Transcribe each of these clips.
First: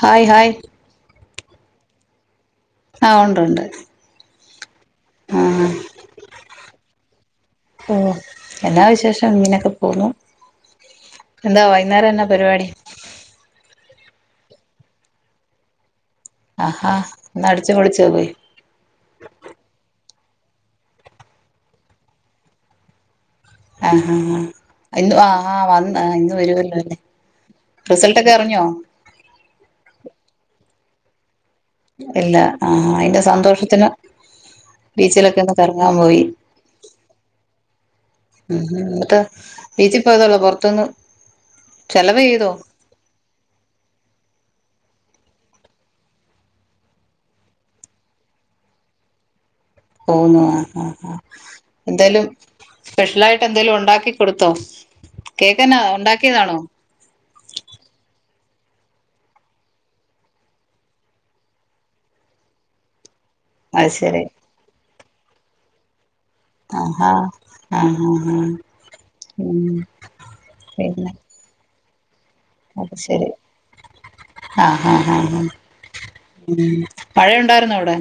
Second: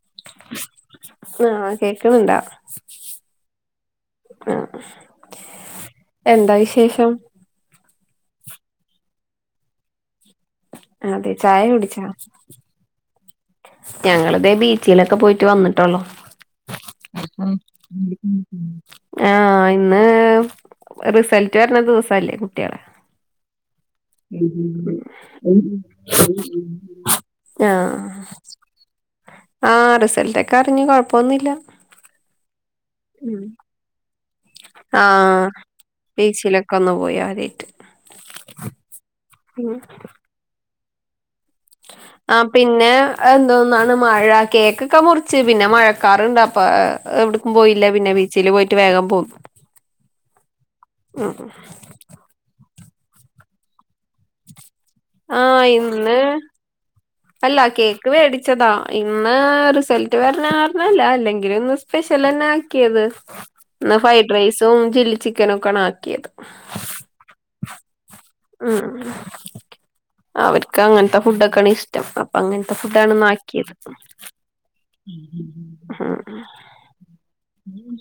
Hi hi. ആഹ് കേക്കുന്നുണ്ടാ? ആ ഉണ്ട് ഉണ്ട് ആ [unintelligible] എന്താ വിശേഷം? ഓ എന്നാ വിശേഷം ഇങ്ങനെക്കെ പോന്നു. അതെ എന്താ വൈകുന്നേരം എന്ന പരിപാടി? ഞങ്ങള് ദേ ബീച്ചിൽ ഒക്കെ പോയിട്ട് വന്നിട്ടുള്ളു. ആഹ് ഹ ഇന്ന് അടിച്ചു പൊളിച്ചോ പോയി. ഏഹ് റിസൾട്ട് വരണ ദിവസമല്ലേ കുട്ടികളെ ആഹ് ഹ ഹ ഇന്ന് വ ആഹ് ആ വന്ന് ഇന്ന് വരുമല്ലോ അല്ലേ ആഹ് റിസൾട്ട് ഒക്കെ അറിഞ്ഞോ? ആഹ് റിസൾട്ട് ഒക്കെ അറിഞ്ഞു കുഴപ്പമൊന്നുമില്ല. ഇല്ല ആഹ് അയിന്റെ സന്തോഷത്തിലാ ബീച്ചിലൊക്കെ ആഹ് ഒന്ന് കറങ്ങാൻ പോയി ബീച്ചിലൊക്കെ ഒന്ന് പോയി ആദ്യായിട്ട് ആഹാ എന്നിട്ടോ ഉം ബീച്ചിൽ പോയതേ ഉള്ളോ പുറത്തൊന്നും ആഹ് പിന്നെ എന്തോന്നാണ് മഴ കേക്കൊക്കെ മുറിച്ച് പിന്നെ മഴക്കാറ് കണ്ട് അപ്പാ ഏഹ് എവിടേക്കും പോയില്ല പിന്നെ ബീച്ചിൽ പോയിട്ട് വേഗം പോന്നു പൊന്നോ ആഹ് ഹാ ആഹ് ഉം എന്തായാലും സ്പെഷ്യലായിട്ട് എന്തേലും ഉണ്ടാക്കി കൊടുത്തോ കേക്ക് ആഹ് എന്നതാ ഇന്ന് ഉണ്ടാക്കിയതാണോ അല്ല കേക്ക് വേടിച്ചതാ ഇന്ന് റിസൾട്ട് വരണ കാരണല്ല അല്ലെങ്കിലും ഇന്ന് സ്പെഷ്യലന്ന ആക്കിയത് അത് ഇന്ന് ഫ്രൈ ശരി ഡ്രൈസും ചില്ലി ചിക്കാനുക്കെ ആണ് ആക്കിയത് ആഹ് ഹ ആഹ് ഹ് മ് അവർക്ക് പിന്നെ അങ്ങനെത്തെ ഫുഡൊക്കെണു ഇഷ് അങ്ങനത്തെ അത് ഫുഡാണ് ശരി ഇന്നാക്കിയത് ആഹ് ആഹ് ആഹ് മ് ഉം മഴയുണ്ടായിരുന്നോ അവിടെ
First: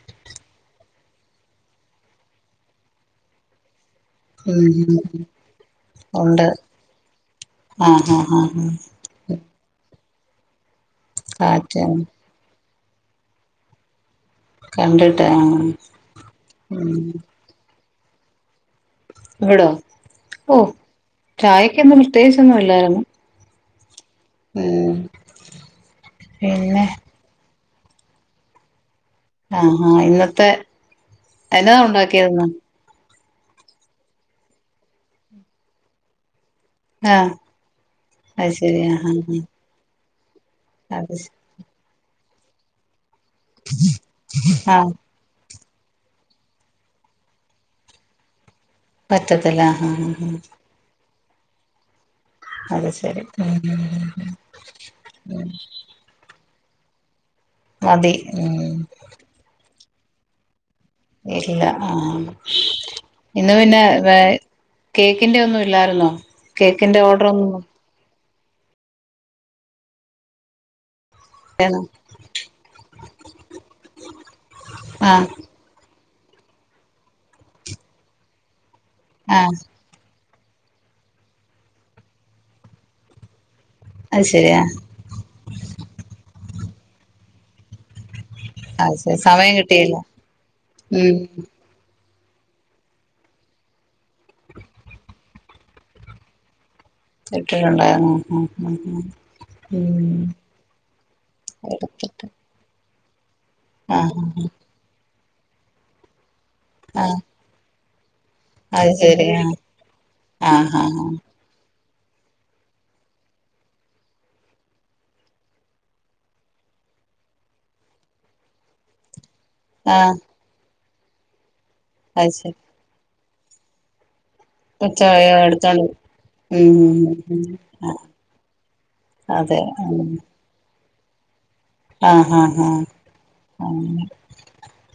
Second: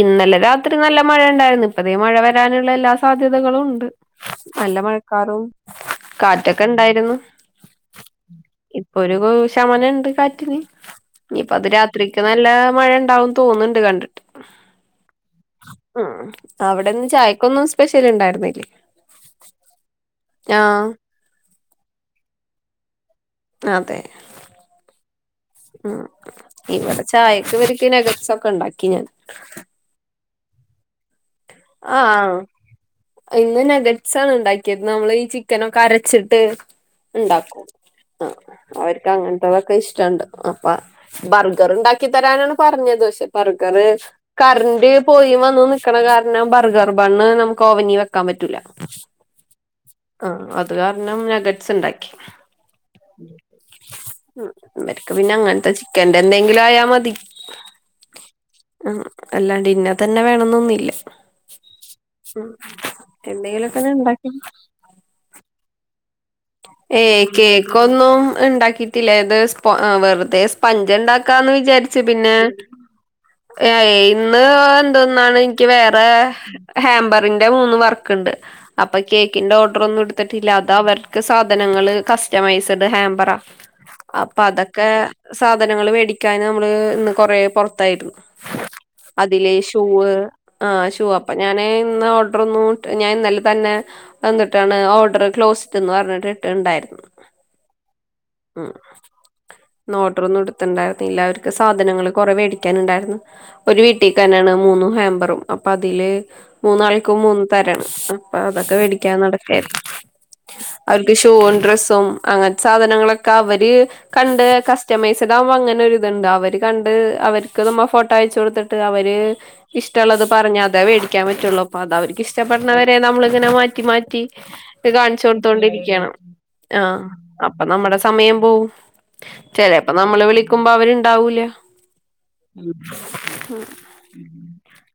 ഇന്നലെ രാത്രി നല്ല മഴ ഉണ്ടായിരുന്നു ഇപ്പോ ദേ മഴ വരാനുള്ള എല്ലാ സാധ്യതകളുണ്ട് ഉം നല്ല ഉം മഴക്കാറും ഉണ്ട് കാറ്റൊക്കെ ഉണ്ടായിരുന്നു ആഹ് ആഹ് ആഹ് ഇപ്പോ ഒരു ഏഹ് ശമനണ്ട് [unintelligible] ഇനിപ്പ അത് കാറ്റ് രാത്രിക്ക് നല്ല മഴണ്ടാവുന്ന് തോന്ന്ണ്ട് കണ്ടി കണ്ടിട്ടേ ആഹ് സ്പെഷ്യൽലുണ്ടായിരുന്നേ എടാ ഒ ചായേ ഇന്ന് പ്രത്യേകിച്ച് ഒന്നും ഇല്ലാരുന്നു. അതെ. ആഹ് പിന്നെ ഇവടെ ചായക്കിവര് പിന്നെ എന്തൊക്കെയുണ്ടാക്കി ഞാൻ. പേ എന്നതാ ആഹ് ഉണ്ടാക്കിയതിന്ന്. ഇന്ന് നഗട്സാണ് ണ്ടാക്കിയത് നമ്മള് ഈ ചിക്കനൊക്കെ അരച്ചിട്ട് ആഹ് ഉണ്ടാക്കും ആഹ് അത് ശരി ആഹ് അവര്ക്ക് ആഹ് അങ്ങനത്തതൊക്കെ ഇഷ്ടണ്ട്. അപ്പ അത് ശരി ബർഗർണ്ടാ തരാനാണ് പറഞ്ഞത് ശെ ബർഗർ കറണ്ട് ആഹ് പോയിം വന്നും നി ക്കണകാ [unintelligible] പിന്നെ ബർഗർ ബണ് നമുക്ക് ഓവനി വയ്ക്കാൻ പറ്റൂല്ല. പറ്റത്തില്ല ആഹ്. നാഗഡ്സ് ഉണ്ടാക്കി അത്ശെരി ഉം ലായമതി. [unintelligible] മതി മ്മ്. അല്ലാണ്ട് ഇന്ന തന്നെ വേണന്നൊന്നുഇല്ല. ഇല്ല ആഹ് ഇന്ന് പിന്നെ എന്തെങ്കിലുമൊക്കെ വെ ഉണ്ടാക്കി കേക്കിന്റെ ഒന്നും ഇല്ലാരുന്നോ? ഏയ് കേക്കൊന്നും ഉണ്ടാക്കിറ്റില്ല ഇത് വെറുതെ സ്പഞ്ച് ഉണ്ടാ വിജാരിച്ച് പിന്നെ ഇന്ന് ആ എന്തോന്നാണ് എനിക്ക് വേറെ ഹാമ്പറിന്റെ മൂന്ന് വർക്ക്ണ്ട്. അപ്പ ആ കേക്കിന്റെ ഓർഡർ ഒന്നും എടുതിട്ടില്ല അത് അവർക്ക് സാ സാധനങ്ങള് കസ്റ്റമൈസ്ഡ് ഹാം പറ അത് അപ്പ ശരിയാ അതൊക്കെ സാധനങ്ങള് വേടിക്കാ നും നമ്മള് ഇന്ന് കൊറെ പൊറത്തായിരുന്ന്. അത് ശരി സമയം അതിലെ കിട്ടിയില്ല ഷൂവ് ആഹ് ഷൂ ഉം അപ്പ ഞാനെ ഇന്ന് ഓ ഒരു [unintelligible] ഞാൻ ഇന്നലെത്തന്നെ വന്നിട്ടാണ് ഓർഡറ് ക്ലോസ്ഡ്ന്ന്‌ പറഞ്ഞിട്ട് [unintelligible] ട്ടുണ്ടായിരുന്നു. ഇട്ടിട്ടുണ്ടായിരുന്നു ഉം മ് ഉം ഉം ഉം നോട്ടുകളൊന്നും എട്ത്ത്ണ്ടായിരുന്നില്ല, അവര്ക്ക് സാധനങ്ങള് എടുത്തിട്ട് കൊറേ വെടിക്കാനിണ്ടാര് ഒരു ആ വീട്ടിക്ക് തന്നാണ് മൂന്നു ഹാബെറും. അപ്പ അതില് ആ ആ മൂന്നാൾക്കും മൂന്ന് തരാണ്. [unintelligible] അത് വേടിക്കാൻ ശെരി ആ നടക്കായിരുന്നു ആ ഹാ ഹാ [unintelligible] ഡ്രസ്സും അങ്ങനത്തെ സാധനങ്ങളൊക്കെ അവര് കണ്ട്‌ കസ്റ്റമൈസ്ടാവ്മ്പോ അങ്ങനൊരു ഇതുണ്ട് അവര് കണ്ട് അവര്ക്ക് നമ്മ ഫോട്ടോ അയച്ചു കൊടുത്തിട്ട് അവര് ആ ആ ഇഷ്ട്ടോള്ളത് പറഞ്ഞാ അതാ വേടി ക്കാൻ പറ്റുള്ളൂ. പ്പ അത് അതവര്ക്കിഷ്ട്ടപ്പെടണ വരെ നമ്മള് ഇതന്നെ മാറ്റി മാറ്റി [unintelligible] അടുത്താണ്. [unintelligible] ആ അപ്പ ആ നമ്മടെ സമയം പോകും, അതെ ചെലപ്പം ഉം നമ്മള് വിളിക്കുമ്പോ അവര് ണ്ടാവൂല. ആ ആ ആ ഉം അങ്ങനെ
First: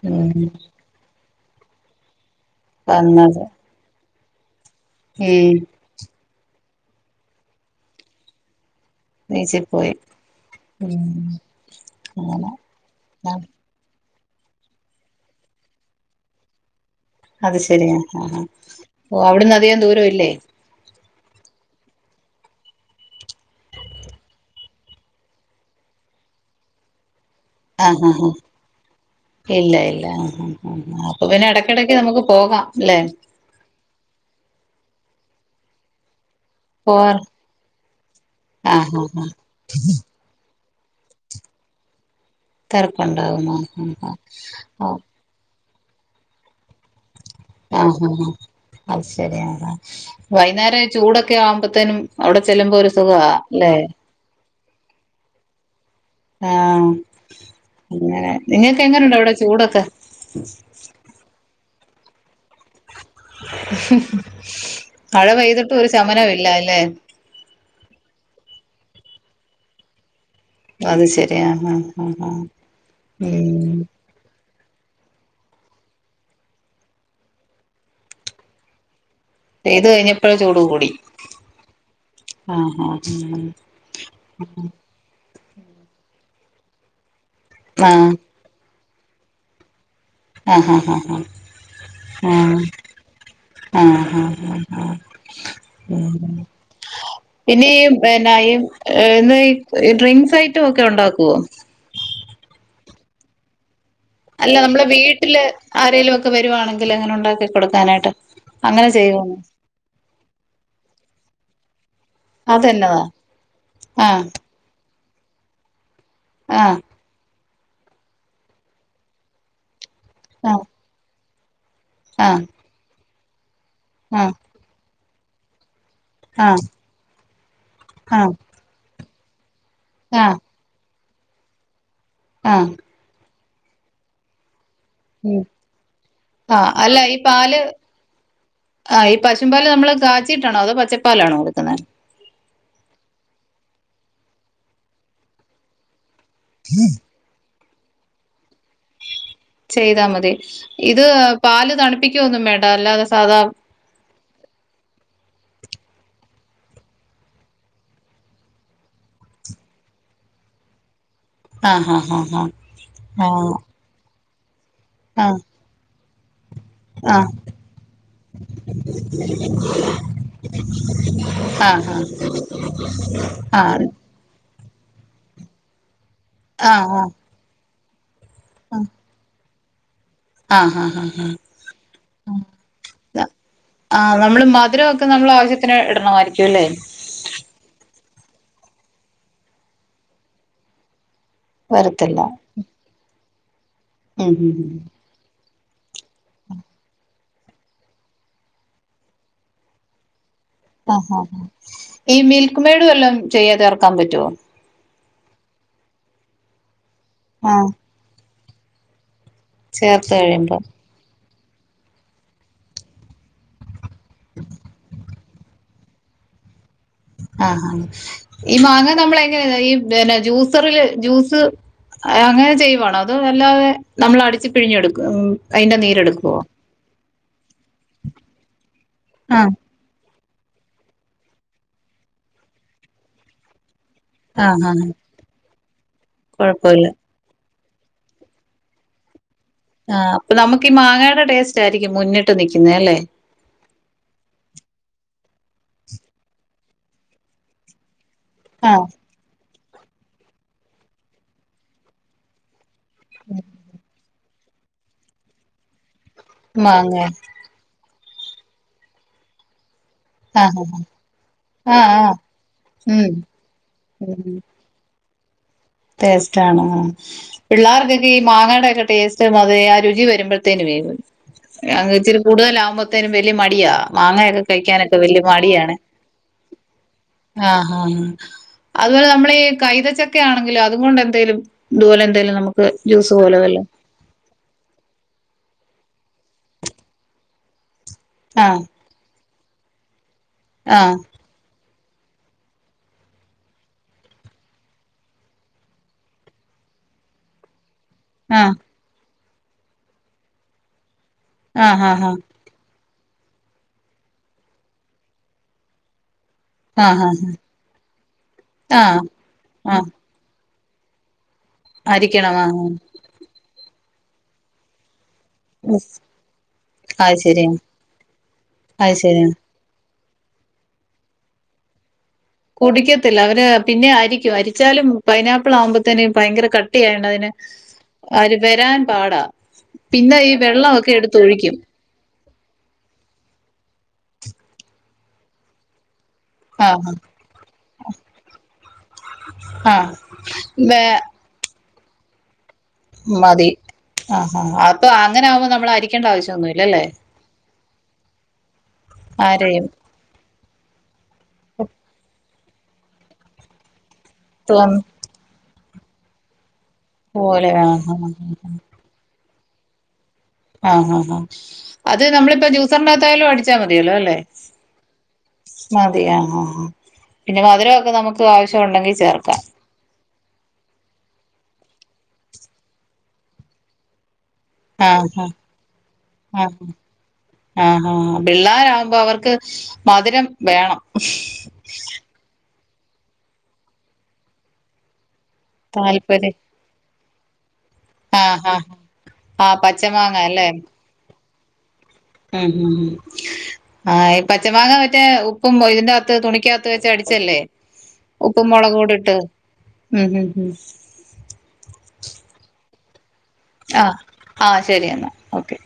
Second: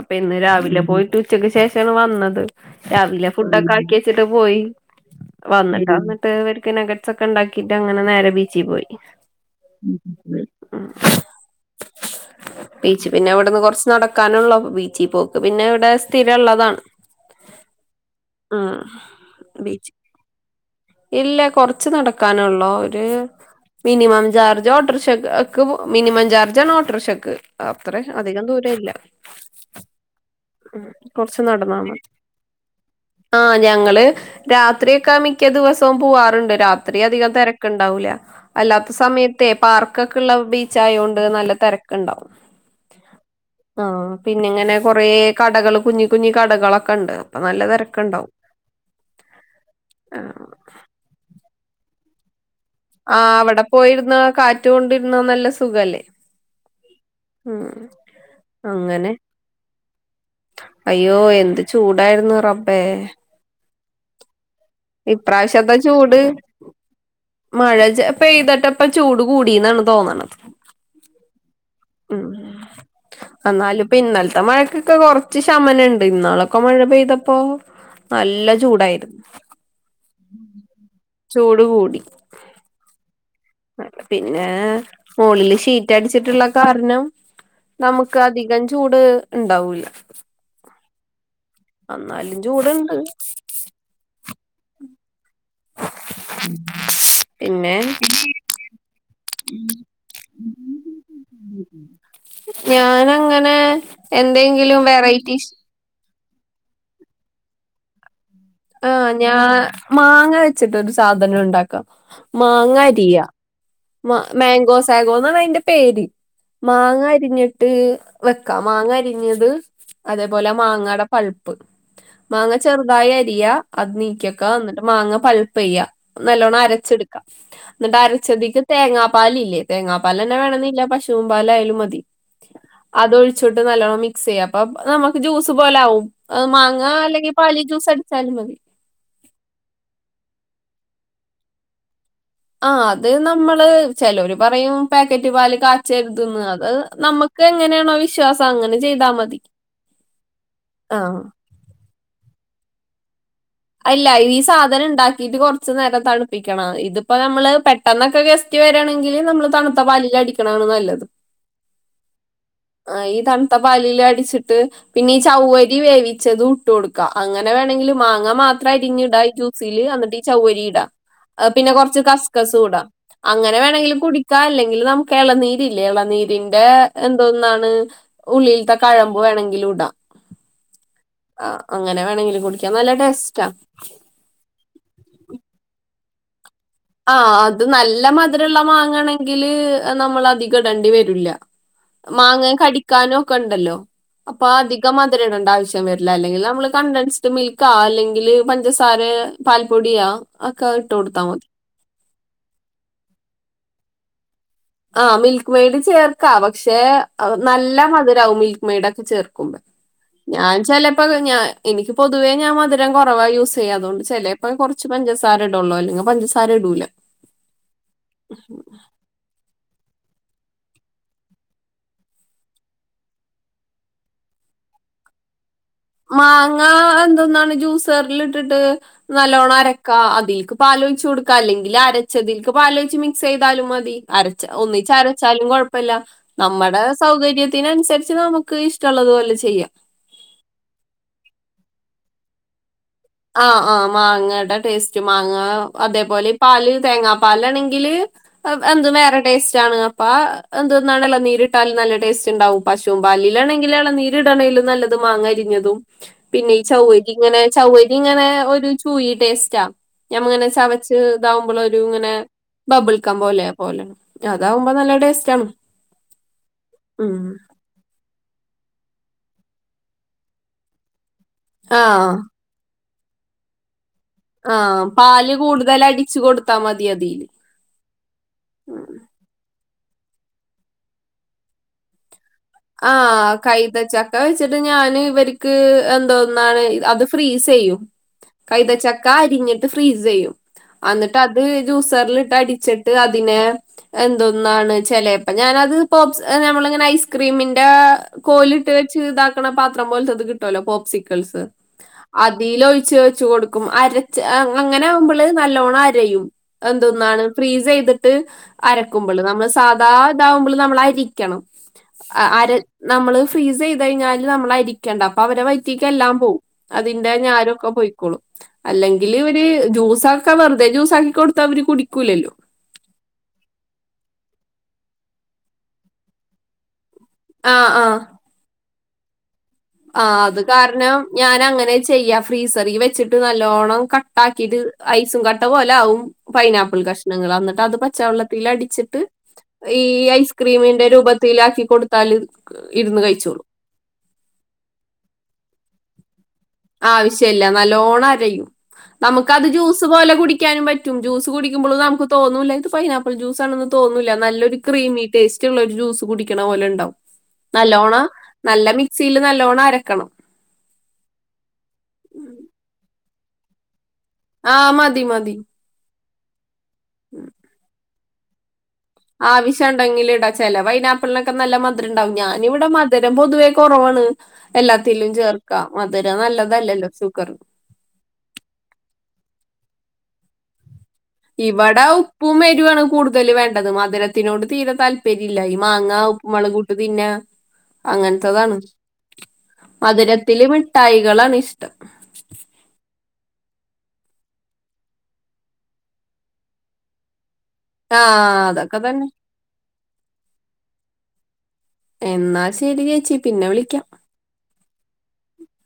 അപ്പ ഉം ഇന്ന് രാവിലെ പോയിട്ട് ഉച്ചക്ക് ശേഷാണ് വന്നത് രാവിലെ വന്നത് ഫുഡോക്കാക്കിയെ ച്ചിട്ട് പോയി ഉം വന്ന്ണ്ടാ വര്ക്ക് നഗടസ് ഒക്കെ ണ്ടാക്കിയിട്ട് അങ്ങനെ നേരെ ബീച്ചിൽ പോയി ബീച്ചിൽ പോയി ഉം അങ്ങനെ ബീച്ചി ആ പിന്നവിടുന്നു കൊറച്ചു നട ഇക്കാനൊള്ളപ്പോ ബീച്ചി പോക്ക് പിന്നെ ഇവിടെ സ്ഥിരള്ളതാണ് അത് ശരി ആ ആ ആ ഉം പ്പോ അവിടുന്നധികം ബീച്ച് ദൂരമില്ലേ ഇല്ല കൊറച്ച് നടക്കാനൊള്ളു ഒരു മിനിമം ചാർജ ഓട്ടോർഷക്ക്‌ ക്ക്‌ മിനിമം ചാർജാണ് ഓട്ടോർഷക്ക് ആ ഹാ ഹാ ഇല്ല ഇല്ല ആ ഹാ ഹാ ഉം അപ്പോ കൊറച്ച് പിന്നെ നടന്നാ എടക്കെടക്ക് മതി നമുക്ക് പോകാം ലെ ആഹ് ഞങ്ങള് രാത്രിയൊക്കെ മിക്ക ദിവസോം പോവാ ണ്ട് പോവാറ് രാത്രിയധികം തിരക്ക്ണ്ടാവൂല ആ അല്ലാത്ത ആ ആ സമയത്തെ പാർക്കക്ക്ള്ള ബീ ച്ചായോണ്ട് നല്ല തെരക്കൊണ്ടാവും തെരക്കുണ്ടാകുമോ ഉം ആ ആ കടകളും കുഞ്ഞി കുഞ്ഞി കടകളാ ആ ആ ആ അതു ശരിയാണ് ആഹ് വൈകുന്നേരം ചൂടൊക്കെ ആവുമ്പോതേനും അവിടെ ചെല്ലുമ്പോ ഒരു ആ സുഖവാ അവിടെ അല്ലെ പോയിരുന്ന കാറ്റ് റ്റു കൊണ്ടിരുന്ന നല്ല സുഖല്ലേ ആ ഉം അങ്ങനെ നിങ്ങക്ക് എങ്ങനെ അങ്ങനെ ഉണ്ട് അവിടെ ചൂടൊക്കെ അയ്യോ എന്ത് ചൂടായിരുന്നു റം ബ്ബെ മഴ ഇപ്രാവശ്യത്തെ പെയ്തിട്ടും ഒരു ചൂട് ശമനമില്ല അല്ലേ മഴ ചാ പെയ്തിട്ട് ഇപ്പൊ ചൂട് കൂടീന്നാണ് തോന്ന്ണത് അത് ശെരി ആ ആ ആ മ് ആ ഉം എന്നാലും ഇപ്പൊ ഇന്നലത്തെ മഴ ക്ക് കുറച്ച് ശമനം ഇണ്ട് ഇന്നാളൊക്കെ മഴ പെയ്തപ്പോ നല്ല ചൂടായിരുന്നു പെയ്ത് കഴിഞ്ഞപ്പോ ചൂട് കൂടി ചൂട് കൂടി ഹ ഹ ഹ പിന്നെ മോളിൽ ഷീറ്റടിച്ച് ട്ട് ള്ള കാരണം നമ്മുക്ക് അധികം [unintelligible] ചൂട് ഉണ്ടാവൂല ആ ആ ആ ആ എന്നാലും ചൂട് ഇണ്ട് [unintelligible] [unintelligible] പിന്നെ പിന്നെ ഈ ഡ്രിങ്ക്സ് ഐറ്റം ഒക്കെ ഉണ്ടാകോ ഞാനങ്ങനെ അല്ല എന്തെങ്കിലും നമ്മളെ വീട്ടില് വെറൈറ്റീസ് ആരെങ്കിലും ഒ ഒക്കെ വരുവാണെങ്കിൽ അങ്ങനെ ഉണ്ടാക്കി കൊടുക്കാനായിട്ട് ആ അങ്ങനെ ഞാ ചെയ്യുവോന്ന് മാങ്ങ വെച്ചിട്ട് ഒരു സാ ദനം ഉണ്ടാക്കാം മാങ്ങ അതെന്നതാ അരിയാ മാ ആഹ് മേഗോസ് മംഗോന്നാ അയിന്റെ പേര് ആഹ് മാങ്ങ അരിഞ്ഞി ട്ട് വെക്കാം മാങ്ങ അരിഞ്ഞത് അതെ പോലെ മാങ്ങയുടെ പൾപ്പ്‌ ആഹ് മാങ്ങ ചെറുതായി അ ഇയാ അത് ആഹ് ആഹ് നീക്കിയെക്കാ ന്നിട്ട് മാങ്ങ പൾപ് യ്യാ നല്ലോണം ആഹ് അരച്ചെടുക്ക. എന്നിട്ട് ആഹ് അരച്ചതിക്ക് ങ്ങാ പാലില്ലേ തേങ്ങാ പാലന്നെ ആഹ് വേണംന്നില്ല. പശുവിൻ തൂപലായാലും മതി ആഹ് അതൊഴി ച്ചിട്ട് നല്ലോണം മിക്സ്‌ ചെയ്യാ പ്പം നമ്മക്ക് ഉം ജ്യൂസ്‌ പോലെ ആവും. അത് ആഹ് മാങ്ങാ അല്ല ഈ അല്ലെങ്കിൽ പാല് പാലിൽ ജ്യൂസ്‌ അടിച്ചാലും മതി ആഹ് പാലാണോ എടുക്കുന്നെ ആ അത് നമ്മള് ചെലോര്പറയും പേക്കറ്റ്പാൽ കാച്ചര് - ത് ന്ന് അത് നമ്മ - ഇതെങ്ങനെ ആണോ വിശ്വാസത്തി - ചെയ്ത മതി. ഇത് ആ പാല് പ്പിക്കൊന്നും വേണ്ട. അല്ലാതെ സാധാ അല്ല ഈ സാധനം ഉണ്ടാക്കിയിട്ട് കുറച്ചു നേരം തണുപ്പിക്കണം. ഇതിപ്പോ നമ്മള് പെട്ടെന്നൊക്കെ ഗസ്റ്റ്‌ വരാണെങ്കിൽ തണുത്ത പാലിൽ അടിക്കണത നല്ലത്. ആഹ് ആഹ് ആഹ് ആ ഈ ആഹ് തണുത്ത പാലില് അടിച്ച് ത്ത് പിന്നെ ഈ ചൗവരി വേവി- ച്ചതും ഇട്ട് കൊടുക്ക. അങ്ങനെ ആഹ് വേണങ്കിൽ മാങ്ങ മാത്ര അരിഞ്ഞിടാ ഈ ജ്യൂസില് എന്നിട്ട് ഈ ചൗവരി ഇടാ പിന്നെ ആഹ് കുറച്ചു കസ്ക്കസും ഇടാ അങ്ങനെ വേണേങ്കിലും കുടിക്ക അല്ലെങ്കിൽ നമുക്ക് എളനീരില്ലേ എളളനീർ ന്റെ ആഹ് ആഹ് ആഹ് ആഹ് എന്തോന്നാണ് ഉള്ളിൽത്തെ കഴമ്പ് വേണെങ്കിലും താ ആഹ് ആഹ് ആഹ് ആ അങ്ങനെ വേണെങ്കിലും കുടിക്കാം. നല്ല ടേസ്റ്റ് ആ നമ്മള് മധുരമൊക്കെ നമ്മളെ ആവശ്യത്തിന് ഇടണമായിരിക്കും അല്ലേ ആ അത് നല്ല മധു മധുരള്ള മാങ്ങാണെങ്കിൽ നമ്മള് അധികം ഇടേണ്ടി വരൂല വരത്തില്ല മാങ്ങ കടിക്കാനും പ്പണ്ടെല്ലൊ ഉം അപ്പാ ഉം അധികം മധ്‌രടണ്ടാവ്ശ് [unintelligible] ല്ലാ അല്ലെങ്കില് നമ്മള് കണ്ടൻസ് ട് മിൽകോ അല്ലെങ്കില് പഞ്ചസാരെ പാൽപൊടിയോ അ ഒക്കെ അഹ് ആഹ് ഇട്ടൊട്ത്ത ആഹ് മതി. ഈ മിൽക് മെയ്ട് വെല്ലോം ചെയ്യ ചേർക്കാൻ പറ്റൊ? ആ മിൽക്ക് മെയ്ഡ് ചേർക്കാ പക്ഷേ അപ്പം ആഹ് നല്ല മധുരാവും മിൽ ക്മെയ്ഡക്കെ ചേർ ക്കുമ്പെ. ചേർത്ത് ഞാൻ കഴിയുമ്പോ ചെലേപ്പൊക്കെ ഞാൻ ഇനിക്ക് പൊതുവെ ഞാൻ മധുരം കൊർ വാ യൂസെയ്യാ അതോണ്ട് ചെലേപ്പം കൊറച്ച് പഞ്ചസാര ഇടൊള്ളൂ. അല്ലെ ങ് പഞ്ചസാര ഇടൂല ആഹാ ഈ മാങ്ങ നമ്മള് എങ്ങനെ കയ്യും വേനെ ജൂസറില് ജൂസ് ഏ അങ്ങനെ ചെയ്യുവാണൊ അതൊ അല്ലാതെ നമ്മളടിച്ച് പിഴിഞ്ഞെടുക്ക് ഉം അതിന്റെ നീരെടുക്കുവോ മാങ്ങാ അന്നാണ് ജൂസർല്ട്ട്ട്ട് ആ നല്ലോണരക്ക അ തീക്ക് പാലൊയ്ചൊട്ക അല്ലെങ്കില് അരച്ചതിക്ക് പാലൊയ്ച്ച് മിക്സെയ്താലും മതി അരച്ച ആ ആ ഒന്നിച്ചരച്ചാലും കൊഴ് പ്പല്ല നമ്മടെ കുഴപ്പമില്ല സൗകര്യ തിനൻസരിച്ച് നമുക്ക് ഇഷ്‌ടള്ളതു വോലെ ച് ആ അപ്പൊ നമുക്കി മാങ്ങെ ൻ്റെ ടേസ്‌സ്റ്റ് ആയിരിക്കും മുന്നിട്ട് നിക്ക്ന്നെ അല്ലെ ആഹ് ആഹ് മാങ്ങടെ ടേസ്റ്റ് മാങ്ങ അതെ പോലെ പാല് തേങ്ങാപാലാണെങ്കില് അപ് ആ എന്ത് വേറെ ടേസ് താണ് അപ്പാ എന്തുന്നാണലെ നീര്ട്ടാലും നല്ല ടേസ്റ്റ്ണ്ടാവും പശൂം പാലിലാണെങ്കിലാണ് നീ ത്‌ട്ണെയ്ലും നല്ലത് മാങ്ങ അരിഞ്ഞതും പിന്നെയി മാങ്ങ ചവ്വക്കിങ്ങനെ ചവ്വ ഇങ്ങനെ ഒരു ചുയി ടേസ്റ്റ ആ ഞമ്മളങ്ങനെ ചവച്ച് ഇതാവുമ്പളൊരു ആ ആ ഇങ്ങനെ ഉം ബബിൾഗം പോലേ പോലെയാണ് അതാവുമ്പൊ നല്ല ടേ [unintelligible] ടേസ്റ്റ് ആണ് പുള്ളർക്കൊക്കെ ഏ മാങ്ങാ ഒക്കെ ടേസ്റ്റ് ആ രുചി വരുമ്പോഴേക്കൊക്കെയേ ആ അങ്ങ് ഇച്ചിരി കൂടുതലാകുമ്പോ ഇതിനു വലിയ മടിയ മാങ്ങാ ഒകെ ആ കഴിക്കാനൊക്കെ വലിയ പാല് മടിയാണേ കൂടുതൽ അടിച്ചു കൊടുത്താ മതി അതില് ഉം അതേപോലെ ഈ കൈതച്ചക്ക എങ്കിൽ അതുകൊണ്ടെന്തേലും ഇതുപോലെ എന്തേലും നമുക്ക് ആ ജ്യൂസ് പോലെ വല്ലോം കൈതച്ചക്ക വെച്ചിട്ട് ഞാൻ ഇവർക്ക് എന്തോന്നു ആണ് അത് ഫ്രീസ് ചെയ്യും ആഹ് കൈതച്ചക്ക പിഴിഞ്ഞിട്ട് ഫ്രീസ് വെക്കും ആഹ് അന്നിട്ട് അത് പിന്നെ ജ്യൂസ്റിൽ ഇട്ട് അടിച്ചിട്ട് അതിനെ എന്തോന്നണു ചിലപ്പോ ഞാൻ അത് [inaudible] ക്രീമന്റ- കോലിട്ട് വെച്ച് ആ പാത്രം പോലെ കിട്ടുവല്ലോ ബോക്സി ആഹ് ആഹ് ആഹ് അതിലൊരു തേച്ചു കൊടുക്കും അരച്ച് കൊടുക്കും അപ്പോ നല്ലപോലെ അരയും ആഹ് ആഹ് എന്തൊന്നാണ് ഫ്രീസ് ചെയ്തിട്ട് ആഹ് അരക്കുമ്പോൾ നമ്മള് ആഹ് സാധാ ഇതാവുമ്പോൾ നമ്മളായിരിക്കണം അരിക്കണം ആര് ആഹ് നമ്മള് ഫ്രീസ് ചെയ്- കഴിഞ്ഞാല് നമ്മളരിക്കണ്ട അപ്പ അവരെ ആഹ് വൈറ്റിക്ക് എല്ലാം പോവും അതിന്റെ അത് ശരിയാ ഞാരും ഒക്കെപൊയ്ക്കോളും അത് അല്ലെങ്കിൽ ശരിയാ ജൂസ വെറുതെ ജൂസാക്കി കൊടുത്ത അവർ കുടിക്കൂലല്ലോ കുടിക്കത്തില്ല അവര് പിന്നെ അരിക്കും അരിച്ചാലും പൈനാപ്പിൾ ആവുമ്പത്തേന് ഭയങ്കര കടു- തി [unintelligible] ന് അവര് വരാൻ പാട ആ അത് കാരണം ഞാൻ അങ്ങനെ ചെയ്യാ ഫ്രീസറിൽ വെച്ചിട്ട് നല്ലോണം ക- ഉണ്ടാക്കിട്ട് ഐസും കട്ട പോലെ ആകും പൈനാപ്പിൾ ആഹ് കഷ്ണങ്ങൾ വന്നിട്ട് അത് പച്ചവെള്ളത്തിൽ അടിച്ചിട്ട് ഈ ആഹ് ഐസ്ക്രീമിന്റെ വേ രൂപത്തിലാക്കി കൊടുത്ത് തല്- മതി ആഹഹ ആ അപ്പ അങ്ങന ആുമ്പോ നമ്മളരിക്കണ്ട ആവിശ്യം ഒന്നുല്ലല്ലേ ആവശ്യമില്ല നല്ലോണം അരയും നമുക്ക് അത് ജൂസുപോലെ കുടി ക്കാനും പറ്റും ജ്യൂസുകുടിക്കുമ്പള് നമുക്ക് തോന്നൂല്ലാ. ഇത് പൈനാപ്പിൾ ജ്യൂസാണെന്ന് തോന്നൂല്ല ല്ല നല്ലൊരു തോന്ന ക്രീമി ടേസ്റ്റൊള്ളൊരു ജ്യൂ ജൂസ് കുടിക്കണ പോലൺ ണ്ടാവും. പോലെ ആഹ് നല്ലോണ ആഹ് നല്ല മിക്സിയില് നൽ ല്ലോണം അരക്കണം ആ ആ ആ അത് നമ്മളിപ്പെ ജ്യൂസറിൻ്റാത്ത് ത്തായാലും അടിച്ചാ മതിയല്ലോ. അല്ലേ ആ മതി മതി മതിയാ ആ ആ പിന്നെ മധുരൊക്കെ നമുക്ക് ക്ക് ആവ ആവശ്യ ഉണ്ടെങ്കില് ഇടാം. ചില പൈനാപ്പിളിനൊക്കെ നല്ല മ ധുരണ്ടാവും. ഞാൻ ഇവിടെ മധുരം പൊതുവേ കുറവാണ്. ആഹ ആ നല്ലതല്ലല്ലോ ഷുഗറിന്. ആ ആ പിള്ളേരാവുമ്പോ അവർക്ക് മധുരം വേണം ഇവടെ ഉപ്പും എരിവാണ് കൂടുതൽ വേണ്ടത്. മധുരത്തിനോട് തീരെ താൽ പര്യല്ല. ഈ മാങ്ങ ഉപ്പും താല്പര്യം മുളകും ഇട്ടു തിന്നാ. ആഹ് അങ്ങൻത്തതാണ്. ആഹ് ആഹ് പച്ചമാങ്ങ മധുരത്തില് അല്ലേ മിഠായികളാണ് ഇഷ് ഉം ഉം ആയ് പച്ചമാങ്ങ മറ്റേ ഉപ്പും മൊയ്ൻ്റകത്ത് തുണിക്കാത്ത് വച്ച് അടിച്ചല്ലേ ആ ഉപ്പും മുളക് അതൊക്കെ പൊടി തന്നെ. ഇട്ട് ഉം ഉം ഉം എന്നാ ശെരി [unintelligible] ആ ആ ശെരിയെന്നാ. ഓക്കെ